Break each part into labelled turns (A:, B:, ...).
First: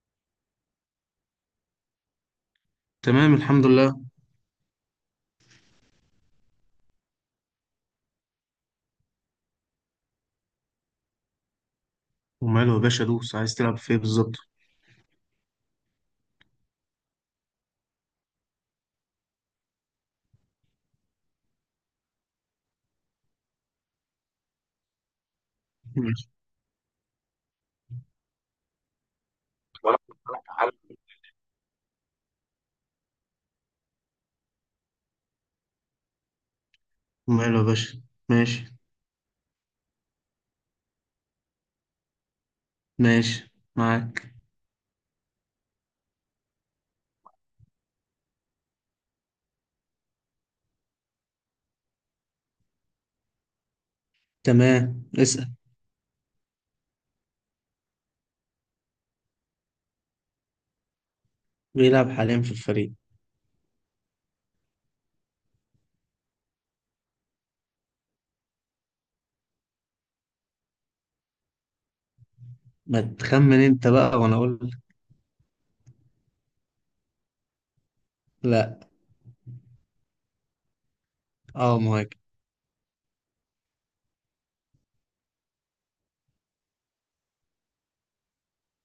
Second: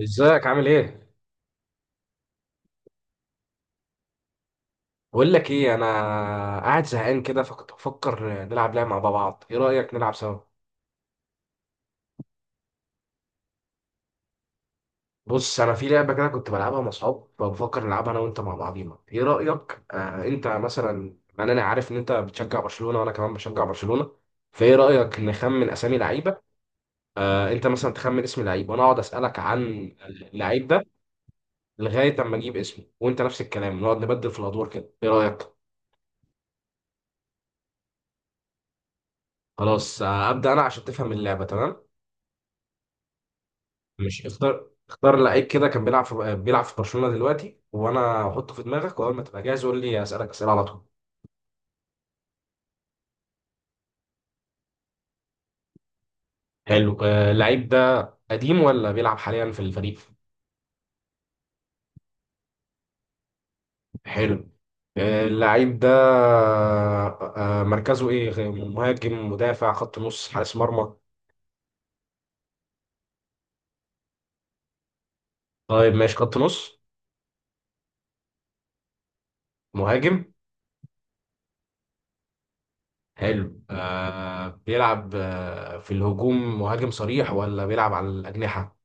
A: ازيك عامل ايه؟
B: تمام، الحمد لله.
A: بقول لك ايه، انا قاعد زهقان كده، فكنت بفكر نلعب لعبه مع بعض. ايه رايك نلعب سوا؟
B: وماله يا باشا دوس، عايز تلعب في ايه بالظبط؟
A: بص، انا في لعبه كده كنت بلعبها مع اصحاب، فبفكر نلعبها انا وانت مع بعضينا. ايه رايك؟ انت مثلا، انا عارف ان انت بتشجع برشلونه وانا كمان بشجع برشلونه. فايه رايك نخمن اسامي
B: ماشي.
A: لعيبه؟ انت مثلا تخمن اسم لعيب وانا اقعد اسالك عن
B: ولا.
A: اللعيب
B: حل.
A: ده لغايه اما اجيب اسمه، وانت نفس الكلام، نقعد نبدل في الادوار كده. ايه رايك؟
B: وماله يا باشا. ماشي.
A: خلاص. ابدا. انا عشان تفهم اللعبه تمام،
B: ماشي
A: مش
B: معاك.
A: اختار لعيب كده كان بيلعب في برشلونة دلوقتي، وانا هحطه في دماغك، واول ما تبقى جاهز قول لي، اسالك اسئله على طول.
B: تمام، اسأل.
A: حلو. اللعيب ده قديم ولا بيلعب حاليا في الفريق؟
B: بيلعب حاليا في الفريق.
A: حلو. اللعيب ده، مركزه ايه، مهاجم، مدافع، خط نص، حارس مرمى؟
B: ما تخمن انت بقى وانا اقول لك.
A: طيب ماشي، خط نص.
B: لا.
A: مهاجم.
B: اه، مهاجم.
A: حلو. بيلعب في الهجوم، مهاجم صريح ولا بيلعب على الأجنحة؟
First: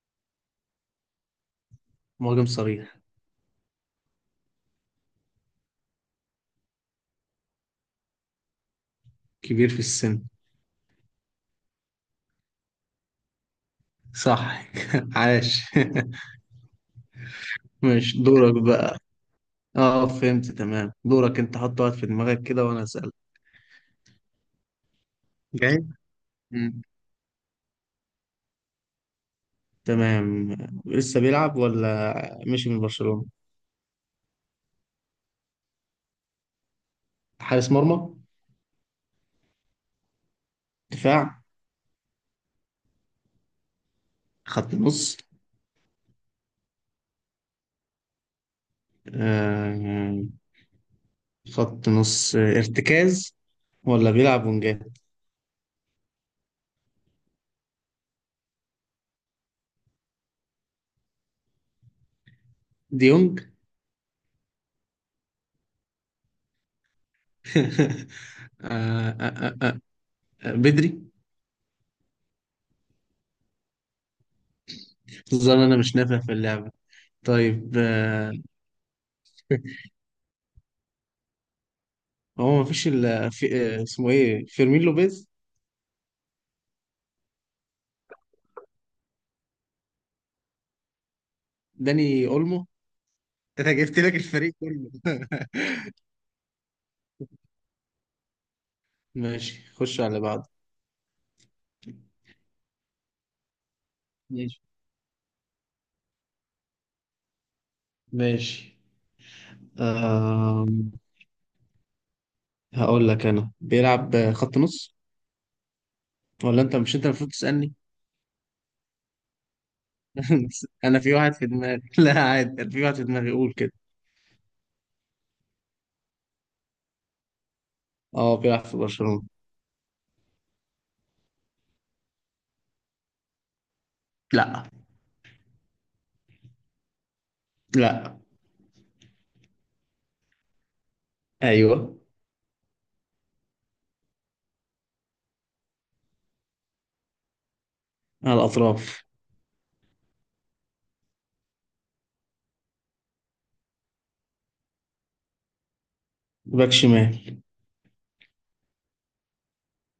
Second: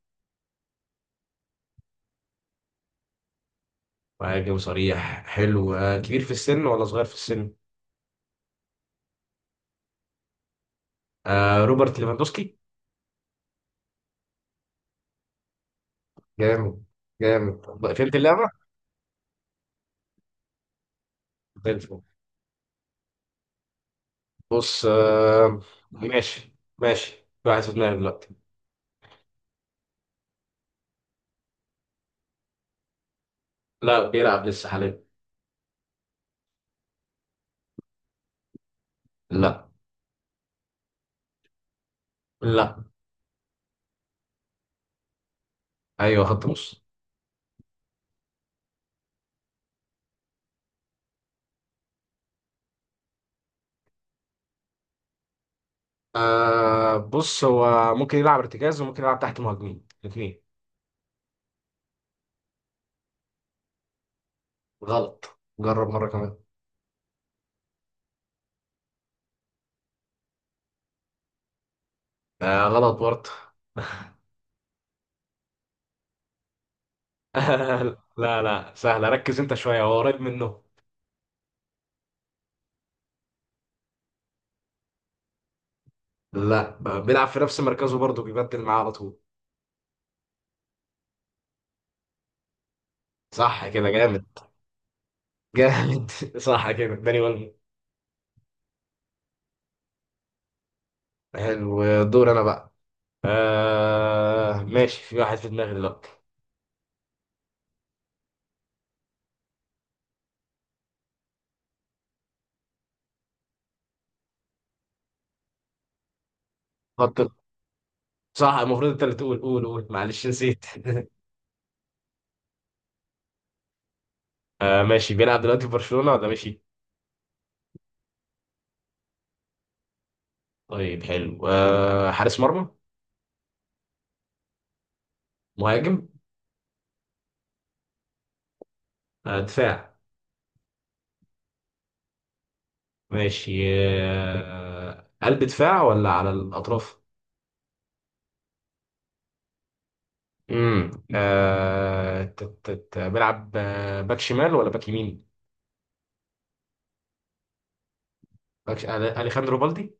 B: مهاجم صريح.
A: مهاجم صريح. حلو. كبير في السن ولا صغير في السن؟
B: كبير في السن.
A: روبرت ليفاندوسكي.
B: صح. عاش.
A: جامد. جامد بقى، فهمت
B: ماشي،
A: اللعبة؟
B: دورك بقى. اه، فهمت تمام. دورك انت،
A: زي
B: حط واحد
A: الفل.
B: في دماغك كده وانا اسألك.
A: بص.
B: جاي.
A: ماشي
B: مم.
A: ماشي، في واحد في دماغي دلوقتي.
B: تمام. لسه بيلعب ولا مشي من برشلونة؟
A: لا بيلعب لسه حاليا.
B: حارس مرمى.
A: لا،
B: دفاع.
A: لا.
B: خط نص.
A: ايوه خط نص.
B: آه. خط نص، ارتكاز. ولا بيلعب ونجات؟
A: بص، هو ممكن يلعب ارتكاز وممكن يلعب تحت مهاجمين، الاثنين.
B: ديونج
A: غلط، جرب مرة كمان.
B: آه آه آه آه بدري.
A: غلط برضه.
B: ظن انا مش نافع في اللعبة. طيب
A: لا لا، سهلة، ركز انت شوية، هو قريب منه.
B: هو مفيش الا في. اسمه ايه؟ فيرمين لوبيز.
A: لا، بيلعب في نفس مركزه برضه، بيبدل معاه على طول.
B: داني اولمو.
A: صح
B: انا
A: كده،
B: جبت لك
A: جامد.
B: الفريق كله
A: جامد. صح كده، داني.
B: ماشي، خش على بعض.
A: حلو. دور انا بقى.
B: ماشي
A: ماشي، في واحد في دماغي دلوقتي.
B: ماشي. آه هقول لك انا بيلعب خط نص. ولا انت؟ مش انت
A: حط.
B: المفروض تسألني؟
A: صح، المفروض انت اللي تقول، قول قول، معلش نسيت.
B: انا في واحد في دماغي. لا عادي، أنا في واحد في دماغي، قول كده.
A: ماشي، بيلعب دلوقتي في برشلونة ولا ماشي؟
B: اه، بيلعب في برشلونة.
A: طيب حلو. حارس مرمى؟
B: لا.
A: مهاجم؟
B: لا.
A: دفاع؟
B: ايوه.
A: ماشي. قلب دفاع ولا على الأطراف؟
B: على الاطراف.
A: بيلعب، باك شمال ولا باك يمين؟
B: باك شمال.
A: أليخاندرو بالدي.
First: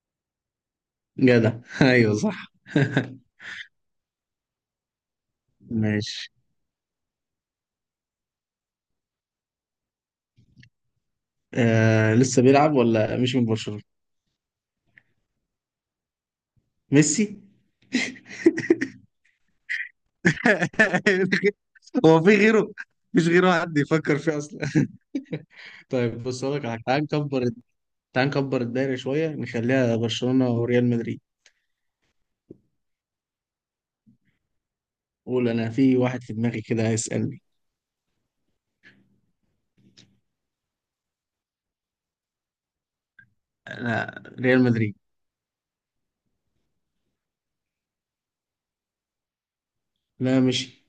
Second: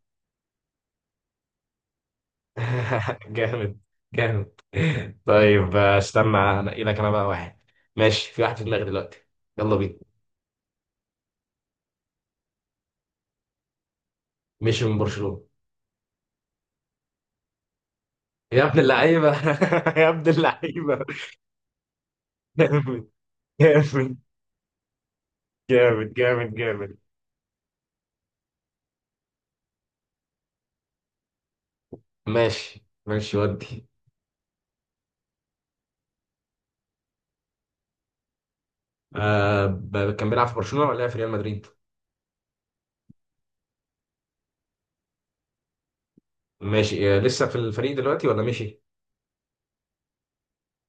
B: جدع ايوه صح
A: جامد. جامد. طيب
B: ماشي.
A: استنى، انقي لك انا بقى واحد. ماشي، في واحد في دماغي دلوقتي. يلا بينا.
B: لسه بيلعب ولا مش من برشلونة؟
A: مشي من برشلونة.
B: ميسي.
A: يا ابن اللعيبة. يا ابن اللعيبة.
B: هو في غيره.
A: جامد.
B: مش غيره حد
A: جامد
B: يفكر فيه اصلا
A: جامد
B: طيب، بص
A: جامد
B: اقول لك على حاجة.
A: جامد.
B: تعال نكبر. تعال نكبر الدايرة شوية، نخليها برشلونة وريال مدريد.
A: ماشي ماشي ودي.
B: قول انا في واحد في دماغي كده، هيسألني.
A: كان بيلعب في برشلونة ولا لعب في ريال مدريد؟
B: لا، ريال مدريد.
A: ماشي. لسه في الفريق دلوقتي ولا مشي؟
B: لا، مشي.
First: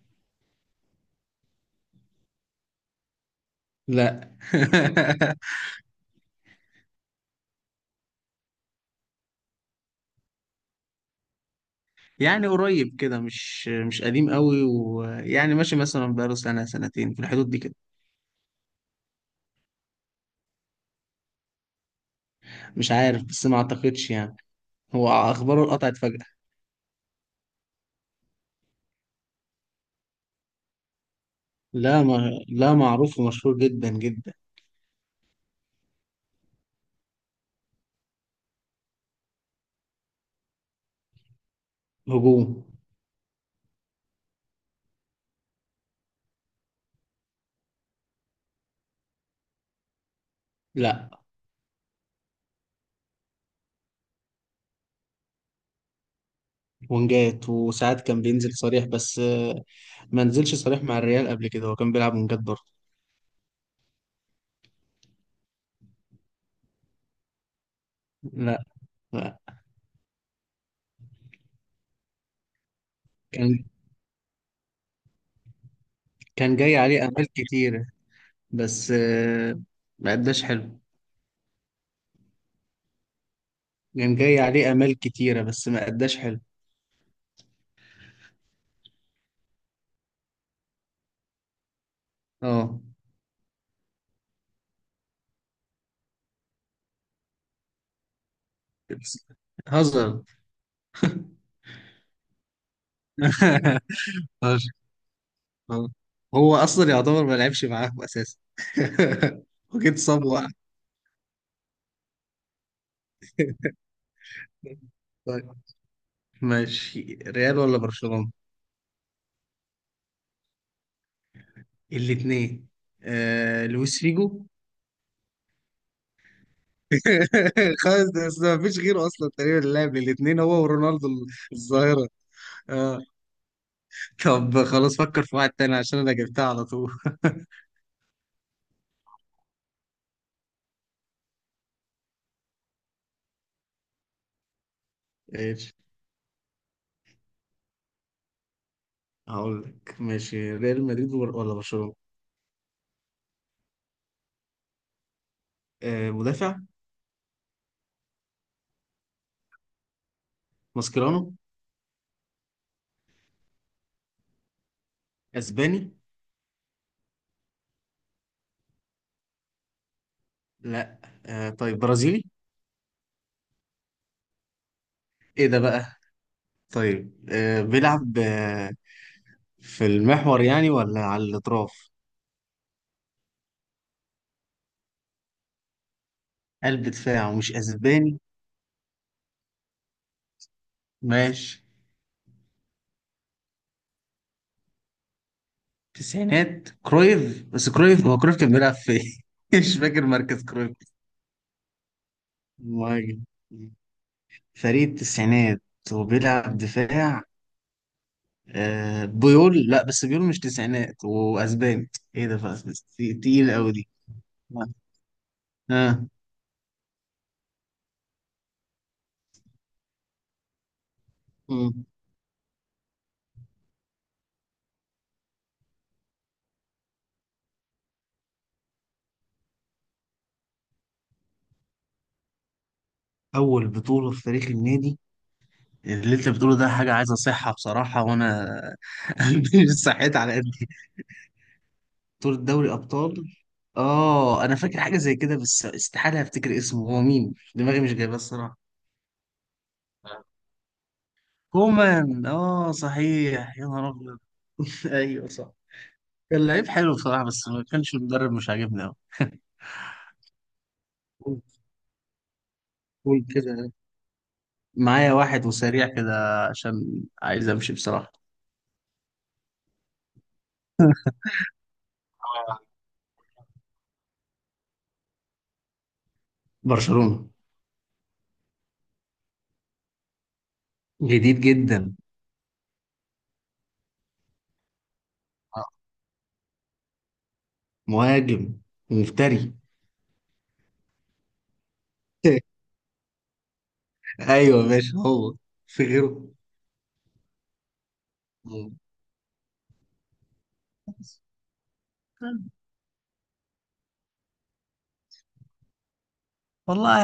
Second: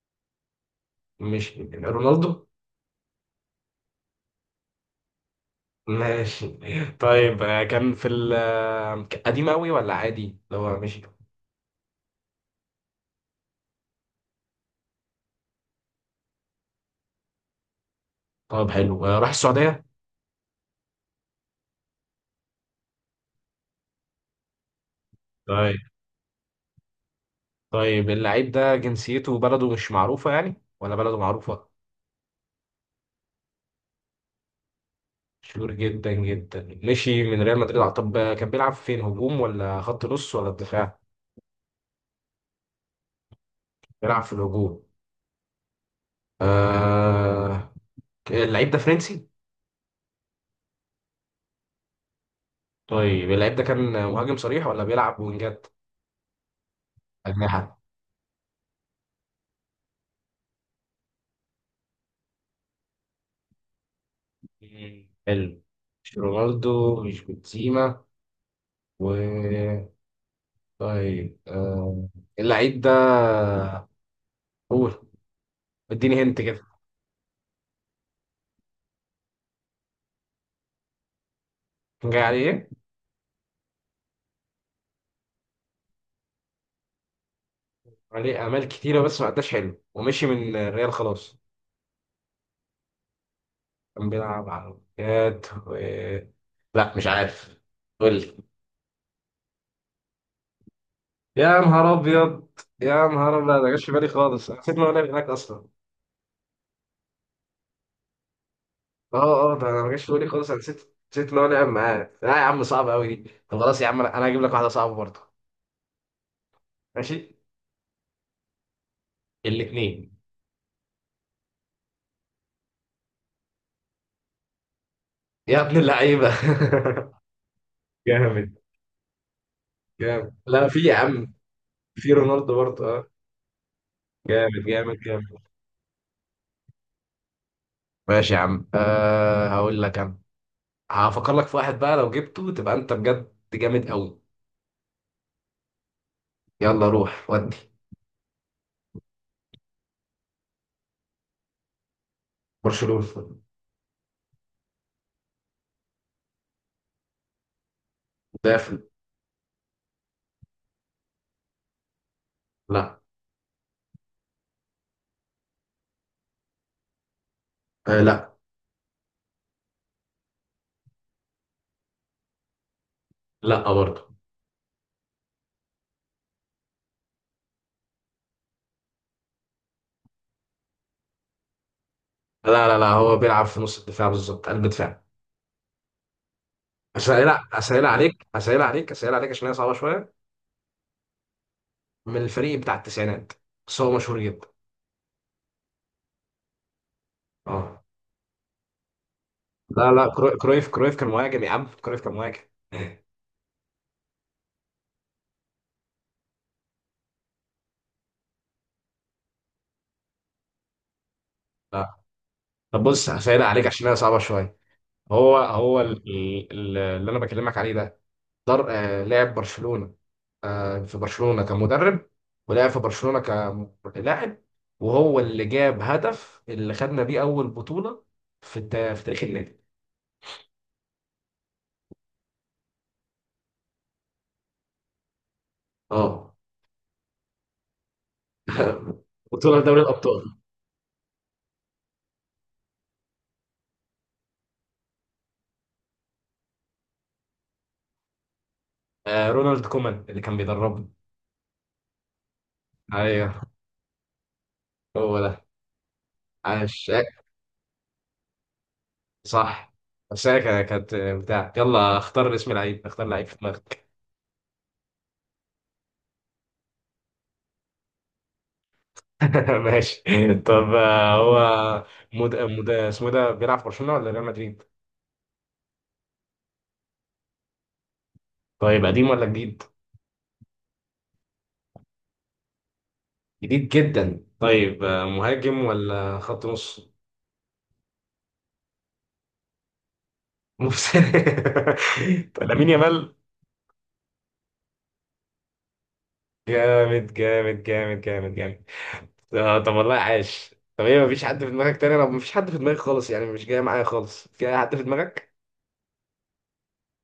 A: مشي رونالدو؟
B: لا
A: ماشي. طيب، آه كان في ال آه، قديم قوي ولا عادي اللي هو مشي؟
B: يعني قريب كده، مش قديم قوي، ويعني ماشي مثلا، بقاله سنة سنتين في الحدود دي كده.
A: طب حلو. راح السعودية؟
B: مش عارف بس ما اعتقدش يعني. هو اخباره
A: طيب.
B: اتقطعت فجأة.
A: طيب، اللعيب ده جنسيته وبلده مش معروفة يعني ولا بلده معروفة؟
B: لا، ما، لا معروف ومشهور جدا جدا.
A: مشهور جدا جدا، مشي من ريال مدريد. طب، كان بيلعب فين، هجوم ولا خط نص ولا دفاع؟
B: هجوم.
A: بيلعب في الهجوم. آه... اللعيب ده فرنسي؟
B: لا.
A: طيب، اللعيب ده كان مهاجم صريح ولا بيلعب وينجات؟
B: ونجات،
A: أجنحة.
B: وساعات كان بينزل صريح بس ما نزلش صريح مع الريال قبل كده. هو كان بيلعب ونجات برضه.
A: مم. حلو. مش رونالدو، مش بنزيما،
B: لا.
A: و...
B: لا.
A: طيب، اللعيب ده،
B: كان
A: قول، اديني هنت
B: كان
A: كده.
B: جاي عليه امال كتيرة بس ما اداش حلو.
A: كان جاي عليه ايه؟
B: كان جاي عليه امال كتيرة بس ما اداش حلو.
A: عليه اعمال كتيره بس ما اداش حلو، ومشي من الريال خلاص.
B: اه.
A: كان بيلعب على الجهاد و... لا مش عارف، قول لي.
B: بس- هزر.
A: يا نهار ابيض. يا نهار ابيض، لا، ده ما جاش في بالي خالص، أنا
B: هزر.
A: نسيت ان هو لعب هناك اصلا.
B: هو اصلا يعتبر ما لعبش معاهم اساسا
A: اه، اه، ده انا ما
B: وكنت
A: جاش في
B: صاب
A: بالي
B: وقع.
A: خالص، انا نسيت ان هو لعب معاه. لا يا عم، صعب قوي دي. طب خلاص يا عم، انا هجيب لك واحده صعبه برضه.
B: طيب.
A: ماشي.
B: ماشي. ريال ولا برشلونة؟
A: الاثنين.
B: الاثنين. لويس فيجو.
A: يا ابن اللعيبه.
B: خلاص،
A: جامد.
B: ده ما فيش غيره اصلا تقريبا، اللاعب
A: جامد،
B: الاثنين هو
A: لا في يا
B: ورونالدو.
A: عم،
B: الظاهرة.
A: في رونالدو برضه،
B: اه.
A: اه. جامد.
B: طب
A: جامد
B: خلاص، فكر في
A: جامد.
B: واحد تاني عشان انا جبتها على طول
A: ماشي يا عم، هقول لك انا. هفكر لك في واحد بقى، لو جبته تبقى انت بجد جامد قوي.
B: ايش.
A: يلا روح ودي.
B: هقول لك. ماشي، ريال مدريد ولا برشلونة؟
A: برشلونة.
B: مدافع.
A: دافع.
B: ماسكيرانو.
A: لا.
B: اسباني.
A: لا.
B: لا. طيب، برازيلي؟
A: لا برضه.
B: ايه ده بقى. طيب، بيلعب في المحور يعني ولا على الاطراف؟
A: لا لا لا، هو بيلعب في نص الدفاع بالظبط، قلب دفاع.
B: قلب
A: اسهل
B: دفاع ومش
A: اسهل
B: اسباني؟
A: عليك، اسهل عليك، اسهل عليك، عشان هي صعبه شويه.
B: ماشي.
A: من الفريق بتاع التسعينات، بس هو مشهور جدا.
B: تسعينات كرويف. بس
A: اه.
B: كرويف، هو كرويف كان بيلعب في مش
A: لا
B: فاكر
A: لا،
B: مركز
A: كرويف
B: كرويف.
A: كرويف كان مهاجم يا عم، كرويف كان مهاجم.
B: مهاجم. فريق التسعينات، وبيلعب دفاع. بيول؟ لا بس بيول مش تسعينات واسباني،
A: لا.
B: ايه ده بقى.
A: طب بص، هسهل
B: تقيل
A: عليك
B: قوي
A: عشان
B: دي.
A: هي صعبه شويه.
B: ها.
A: هو هو
B: آه.
A: اللي انا بكلمك عليه ده، در آه لاعب برشلونة، في برشلونة
B: آه.
A: كمدرب، ولعب في برشلونة كلاعب، وهو اللي جاب هدف اللي خدنا بيه أول بطولة في تاريخ النادي.
B: أول بطولة في تاريخ النادي. اللي انت
A: اه،
B: بتقوله ده حاجة عايز اصحها بصراحة، وانا
A: بطولة
B: قلبي مش
A: دوري
B: صحيت
A: الأبطال.
B: على قدي. بطولة دوري ابطال. اه، انا فاكر حاجة زي كده بس استحالة افتكر اسمه. هو مين؟ دماغي مش جايباه الصراحة.
A: رونالد كومان اللي كان بيدربنا.
B: كومان، اه
A: ايوه
B: صحيح، يا نهار ابيض.
A: هو
B: ايوه
A: ده.
B: صح. كان لعيب
A: عاش.
B: حلو بصراحة، بس ما كانش، المدرب مش عاجبني قوي.
A: صح. بس انا كانت
B: قول.
A: بتاع يلا اختار اسم لعيب، اختار
B: قول
A: لعيب في
B: كده.
A: دماغك.
B: معايا واحد وسريع كده، عشان عايز امشي بصراحة.
A: ماشي. طب، هو اسمه ده بيلعب في برشلونة ولا ريال مدريد؟
B: برشلونة.
A: طيب قديم ولا جديد؟
B: جديد جدا.
A: جديد جدا. طيب، مهاجم ولا خط نص؟
B: مهاجم. ومفتري.
A: نص. لامين يامال.
B: ايوه ماشي. هو في غيره.
A: جامد جامد جامد جامد جامد.
B: مم.
A: طب والله عاش. طب ايه، مفيش حد في دماغك تاني؟ لو مفيش حد في دماغي خالص يعني، مش جاي معايا خالص، جاي حد في دماغك؟
B: والله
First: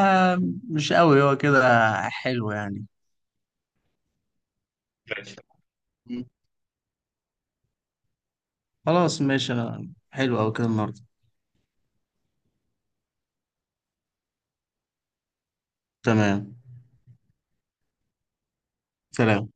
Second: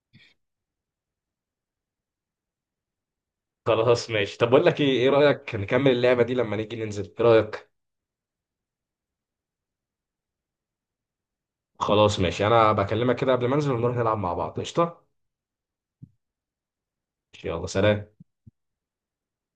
B: مش قوي. هو كده حلو يعني.
A: خلاص ماشي. طب بقول لك ايه، ايه
B: ماشي.
A: رأيك نكمل اللعبة
B: مم.
A: دي لما نيجي ننزل، ايه رأيك؟
B: خلاص ماشي. حلو أوي كده النهارده.
A: خلاص ماشي، انا بكلمك كده قبل ما انزل ونروح نلعب مع بعض، قشطة؟
B: تمام.
A: يلا سلام.
B: سلام.